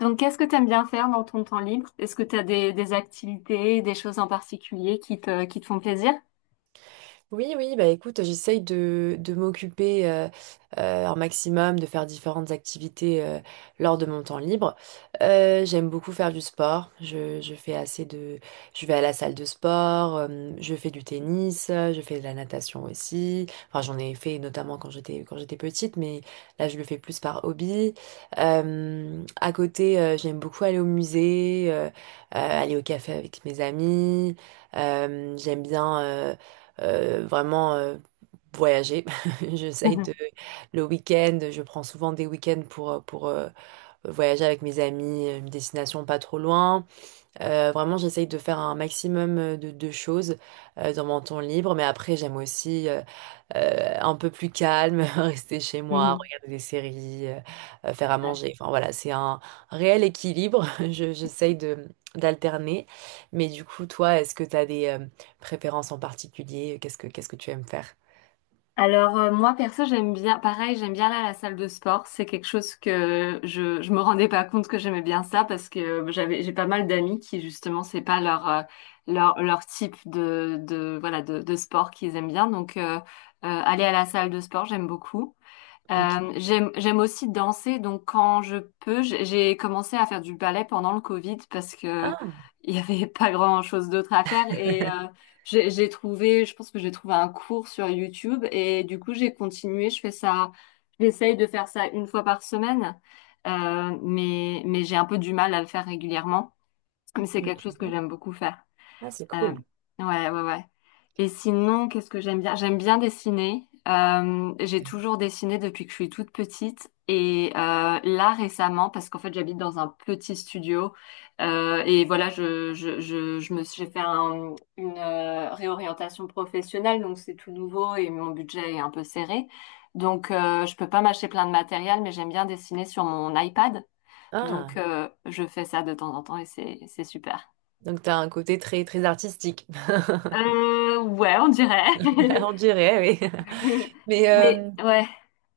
Donc, qu'est-ce que tu aimes bien faire dans ton temps libre? Est-ce que tu as des activités, des choses en particulier qui qui te font plaisir? Oui, oui, bah écoute, j'essaye de m'occuper un maximum, de faire différentes activités lors de mon temps libre. J'aime beaucoup faire du sport. Je fais assez je vais à la salle de sport, je fais du tennis, je fais de la natation aussi. Enfin, j'en ai fait notamment quand j'étais petite, mais là je le fais plus par hobby. À côté, j'aime beaucoup aller au musée, aller au café avec mes amis. J'aime bien. Vraiment voyager. J'essaye de Mhm. le week-end, je prends souvent des week-ends pour voyager avec mes amis, une destination pas trop loin. Vraiment, j'essaye de faire un maximum de choses dans mon temps libre, mais après, j'aime aussi un peu plus calme, rester chez moi, Mhm. regarder des séries, faire à Ouais. manger. Enfin voilà, c'est un réel équilibre. J'essaye de d'alterner. Mais du coup, toi, est-ce que tu as des préférences en particulier? Qu'est-ce que tu aimes faire? Alors, moi, perso, j'aime bien, pareil, j'aime bien là la salle de sport. C'est quelque chose que je me rendais pas compte que j'aimais bien ça parce que j'ai pas mal d'amis qui, justement, c'est pas leur type de voilà, de sport qu'ils aiment bien. Donc, aller à la salle de sport, j'aime beaucoup. Ok. J'aime aussi danser, donc quand je peux, j'ai commencé à faire du ballet pendant le Covid parce que Ah, il y avait pas grand-chose d'autre à faire et j'ai trouvé, je pense que j'ai trouvé un cours sur YouTube et du coup j'ai continué, je fais ça, j'essaye de faire ça une fois par semaine, mais j'ai un peu du mal à le faire régulièrement, mais c'est quelque chose que ok. j'aime beaucoup faire. Ah, c'est Euh, cool. ouais, ouais, ouais. Et sinon, qu'est-ce que j'aime bien? J'aime bien dessiner. J'ai Ok. toujours dessiné depuis que je suis toute petite. Et là, récemment, parce qu'en fait, j'habite dans un petit studio. Et voilà, j'ai fait une réorientation professionnelle. Donc, c'est tout nouveau et mon budget est un peu serré. Donc, je peux pas m'acheter plein de matériel, mais j'aime bien dessiner sur mon iPad. Donc, Ah, je fais ça de temps en temps et c'est super. donc tu as un côté très très artistique. Ouais, on dirait. On dirait, oui. Mais Mais ouais.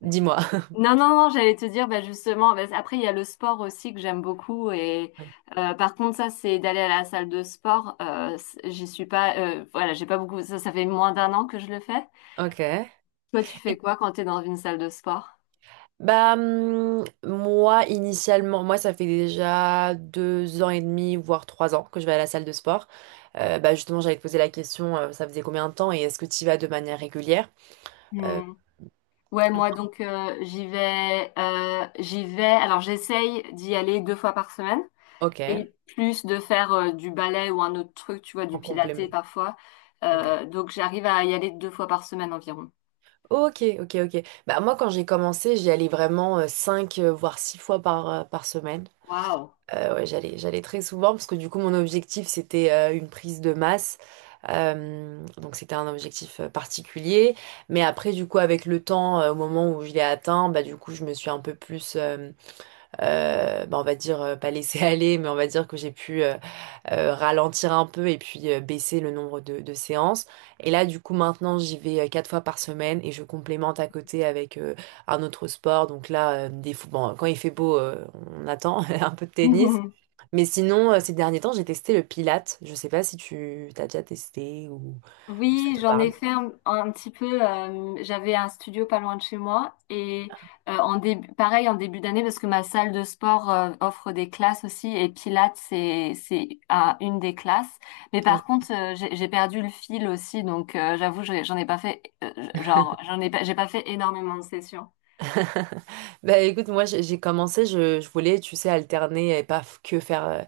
dis-moi. Non, non, non, j'allais te dire, bah, justement, bah, après, il y a le sport aussi que j'aime beaucoup. Et Ouais. Par contre, ça, c'est d'aller à la salle de sport. J'y suis pas, voilà, j'ai pas beaucoup. Ça fait moins d'un an que je le fais. Ok. Toi, tu fais Et quoi quand tu es dans une salle de sport? Bah, moi, initialement, moi, ça fait déjà 2 ans et demi, voire 3 ans que je vais à la salle de sport. Bah, justement, j'allais te poser la question, ça faisait combien de temps et est-ce que tu y vas de manière régulière? Euh, Hmm. Ouais, moi, donc, j'y vais. Alors, j'essaye d'y aller deux fois par semaine. ok, Et plus de faire du ballet ou un autre truc, tu vois, en du pilates complément. parfois. Ok. Donc j'arrive à y aller deux fois par semaine environ. Ok, ok, ok. Bah, moi, quand j'ai commencé, j'y allais vraiment 5, voire 6 fois par, par semaine. Waouh. Ouais, j'allais très souvent parce que du coup, mon objectif, c'était une prise de masse. Donc, c'était un objectif particulier. Mais après, du coup, avec le temps, au moment où je l'ai atteint, bah, du coup, je me suis un peu plus, bah, on va dire pas laisser aller, mais on va dire que j'ai pu ralentir un peu et puis baisser le nombre de séances. Et là, du coup, maintenant, j'y vais 4 fois par semaine et je complémente à côté avec un autre sport. Donc là, quand il fait beau, on attend un peu de tennis. Mais sinon, ces derniers temps, j'ai testé le Pilates. Je sais pas si tu t'as déjà testé ou ça Oui, te j'en parle. ai fait un petit peu. J'avais un studio pas loin de chez moi et en début, pareil en début d'année parce que ma salle de sport offre des classes aussi et Pilates c'est une des classes. Mais Ok. par contre j'ai perdu le fil aussi donc j'avoue j'en ai pas fait genre j'ai pas fait énormément de sessions. Bah écoute, moi j'ai commencé, je voulais, tu sais, alterner et pas que faire,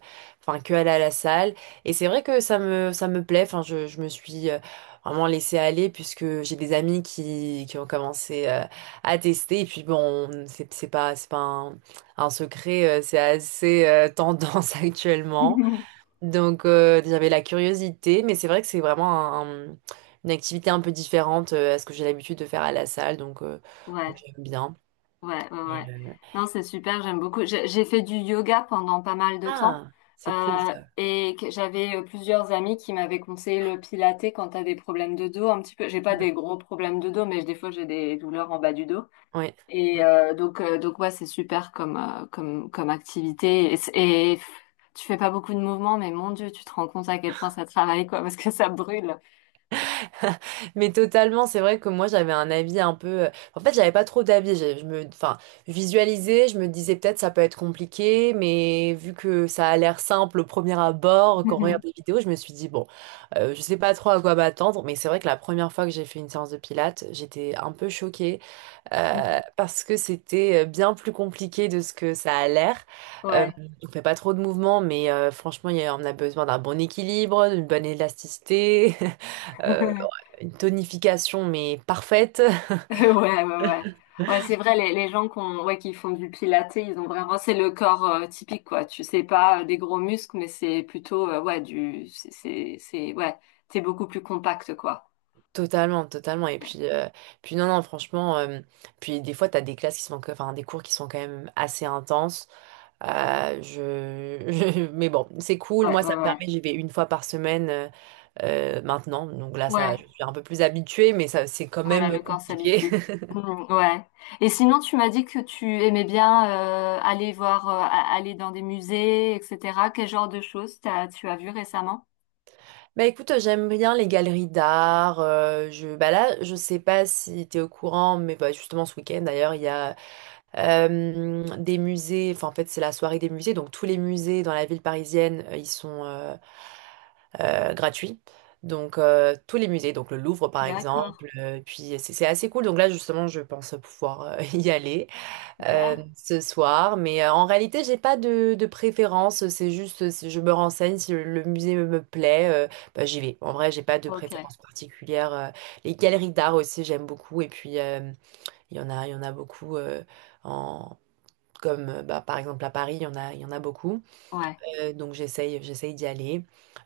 enfin que aller à la salle. Et c'est vrai que ça me plaît, enfin je me suis vraiment laissée aller puisque j'ai des amis qui ont commencé à tester. Et puis bon, c'est pas un secret, c'est assez tendance actuellement. Donc j'avais la curiosité, mais c'est vrai que c'est vraiment un- un- une activité un peu différente à ce que j'ai l'habitude de faire à la salle. Donc Ouais. j'aime bien. Ouais, ouais, ouais. Et, Non, c'est super, j'aime beaucoup. J'ai fait du yoga pendant pas mal de temps Ah, c'est cool euh, ça. et que- j'avais plusieurs amis qui m'avaient conseillé le pilates quand t'as des problèmes de dos un petit peu. J'ai pas Mm. des gros problèmes de dos, mais des fois j'ai des douleurs en bas du dos. Ouais. Ouais. Et donc ouais, c'est super comme activité. Tu fais pas beaucoup de mouvements, mais mon Dieu, tu te rends compte à quel point ça travaille, quoi, parce que ça brûle. Mais totalement, c'est vrai que moi j'avais un avis un peu. En fait, j'avais pas trop d'avis. Enfin, visualisais, je me disais peut-être ça peut être compliqué, mais vu que ça a l'air simple au premier abord, quand on regarde des vidéos, je me suis dit bon, je sais pas trop à quoi m'attendre. Mais c'est vrai que la première fois que j'ai fait une séance de pilates, j'étais un peu choquée parce que c'était bien plus compliqué de ce que ça a l'air. Euh, Ouais. on fait pas trop de mouvements, mais franchement, on a besoin d'un bon équilibre, d'une bonne élasticité, ouais, une tonification mais parfaite. Ouais, ouais, ouais. Ouais, c'est vrai, les gens qui font du pilates, ils ont vraiment, c'est le corps typique, quoi. Tu sais pas des gros muscles, mais c'est plutôt, ouais, du, c'est- ouais, t'es beaucoup plus compact, quoi. Totalement, totalement. Et Ouais, puis, puis non, non, franchement, puis des fois, tu as des classes qui sont, que- enfin, des cours qui sont quand même assez intenses. Mais bon, c'est cool. ouais, Moi, ça me ouais. permet, j'y vais une fois par semaine maintenant. Donc là, ça, Ouais, je suis un peu plus habituée, mais ça, c'est quand voilà, même le corps compliqué. s'habitue. Mm, ouais. Et sinon, tu m'as dit que tu aimais bien aller voir, aller dans des musées, etc. Quel genre de choses tu as vu récemment? Bah écoute, j'aime bien les galeries d'art. Bah là, je sais pas si tu es au courant, mais bah, justement, ce week-end, d'ailleurs, il y a des musées. Enfin, en fait, c'est la soirée des musées. Donc, tous les musées dans la ville parisienne, ils sont, gratuit. Donc, tous les musées, donc le Louvre par D'accord, exemple, puis c'est assez cool. Donc là, justement, je pense pouvoir y aller super. ce soir. Mais en réalité, j'ai pas de préférence. C'est juste, si je me renseigne, si le musée me plaît, bah, j'y vais. En vrai, j'ai pas de Ok, préférence particulière. Les galeries d'art aussi, j'aime beaucoup. Et puis, il y en a beaucoup en... Comme bah, par exemple à Paris, il y en a beaucoup. ouais, Donc j'essaye d'y aller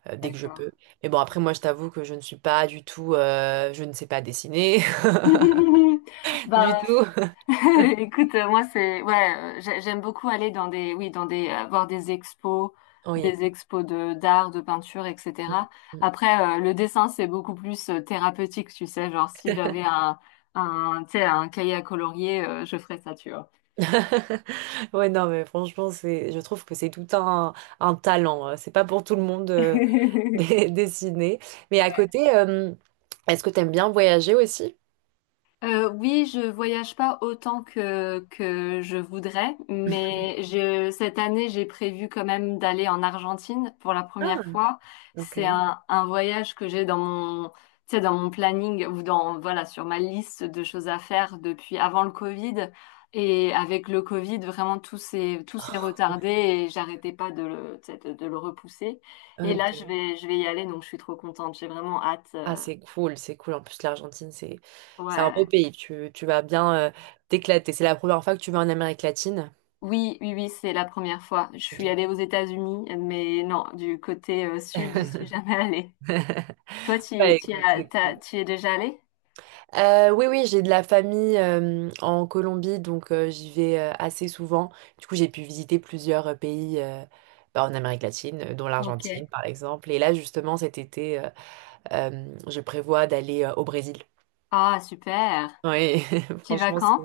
dès que je peux. d'accord. Mais bon, après, Ouais. moi, je t'avoue que je ne suis pas du tout, je ne sais pas dessiner du Bah, tout. écoute, moi c'est ouais, j'aime beaucoup aller dans des oui dans des voir Oui. des expos de d'art, de peinture, Mm, etc. mm. Après, le dessin c'est beaucoup plus thérapeutique, tu sais, genre si j'avais un tu sais un cahier à colorier, je ferais ça, tu vois. Ouais, non, mais franchement, c'est, je trouve que c'est tout un talent. C'est pas pour tout le monde de dessiner. Mais à Ouais. côté, est-ce que t'aimes bien voyager aussi? Oui, je voyage pas autant que je voudrais, mais je cette année j'ai prévu quand même d'aller en Argentine pour la première Ah, fois. ok. C'est un voyage que j'ai dans mon tu sais dans mon planning ou dans voilà sur ma liste de choses à faire depuis avant le Covid et avec le Covid vraiment tout s'est retardé et j'arrêtais pas de le tu sais, de le repousser. Et là Ok. Je vais y aller donc je suis trop contente. J'ai vraiment hâte. Ah, c'est cool, c'est cool. En plus, l'Argentine, c'est un beau Ouais. pays. Tu vas bien t'éclater. C'est la première fois que tu vas en Amérique latine. Oui, oui, oui, c'est la première fois. Je Ok. suis allée aux États-Unis, mais non, du côté sud, j'y suis jamais allée. Toi, Bah, écoute, c'est cool. tu y es déjà allée? Oui, oui, j'ai de la famille en Colombie, donc j'y vais assez souvent. Du coup, j'ai pu visiter plusieurs pays bah, en Amérique latine, dont Ok. l'Argentine, par exemple. Et là, justement, cet été, je prévois d'aller au Brésil. Ah, super. Oui, Tu y vas franchement, c'est quand?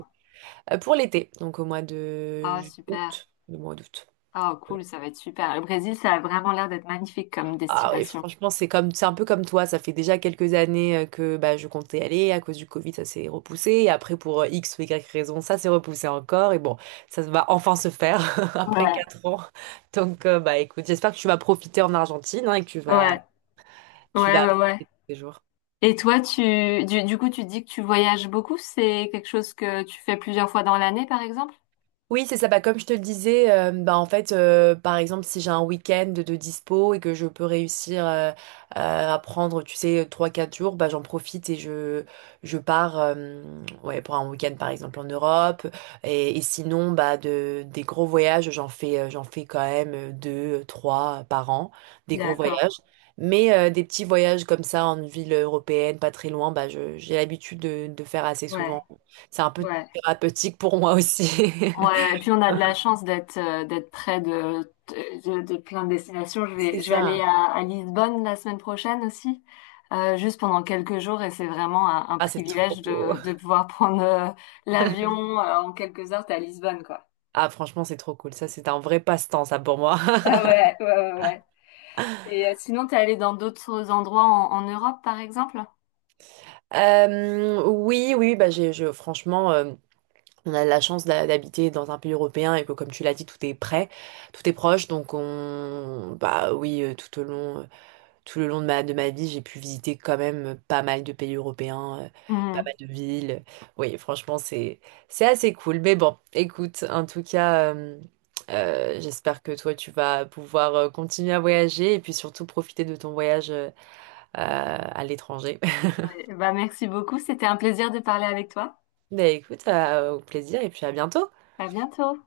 pour l'été, donc au mois de Ah, super. août, le mois d'août. Ah, cool, ça va être super. Le Brésil, ça a vraiment l'air d'être magnifique comme Ah oui, destination. franchement, c'est comme, c'est un peu comme toi. Ça fait déjà quelques années que bah, je comptais aller. À cause du Covid, ça s'est repoussé. Et après, pour X ou Y raison, ça s'est repoussé encore. Et bon, ça va enfin se faire après Ouais, 4 ans. Donc, bah écoute, j'espère que tu vas profiter en Argentine hein, et que tu vas, ouais, tu ouais, vas ouais, ouais. apprécier tous ces jours. Et toi, tu, du coup, tu dis que tu voyages beaucoup. C'est quelque chose que tu fais plusieurs fois dans l'année, par exemple? Oui, c'est ça. Bah, comme je te le disais, bah, en fait, par exemple, si j'ai un week-end de dispo et que je peux réussir à prendre, tu sais, trois quatre jours, bah, j'en profite et je pars ouais, pour un week-end, par exemple, en Europe. Et sinon, bah, des gros voyages, j'en fais quand même 2 3 par an, des gros D'accord. voyages. Mais des petits voyages comme ça en ville européenne, pas très loin, bah, j'ai l'habitude de faire assez Ouais, souvent. C'est un peu ouais. thérapeutique pour moi aussi. Ouais, et puis on a de la chance d'être d'être près de plein de destinations. C'est Je vais aller ça. À Lisbonne la semaine prochaine aussi, juste pendant quelques jours, et c'est vraiment un Ah, c'est trop privilège beau. De pouvoir prendre l'avion en quelques heures, t'es à Lisbonne, quoi. Ah, franchement, c'est trop cool. Ça, c'est un vrai passe-temps, ça, pour moi. Ah ouais, ouais, ouais, ouais. Et sinon, t'es allé dans d'autres endroits en Europe, par exemple? Oui, oui, bah, franchement, on a la chance d'habiter dans un pays européen et que, comme tu l'as dit, tout est prêt, tout est proche. Donc, on, bah oui, tout au long. Tout le long de ma vie, j'ai pu visiter quand même pas mal de pays européens, pas mal Mhm. de villes. Oui, franchement, c'est assez cool. Mais bon, écoute, en tout cas, j'espère que toi, tu vas pouvoir continuer à voyager et puis surtout profiter de ton voyage à l'étranger. Ouais, bah merci beaucoup, c'était un plaisir de parler avec toi. Ben écoute, au plaisir et puis à bientôt. À bientôt.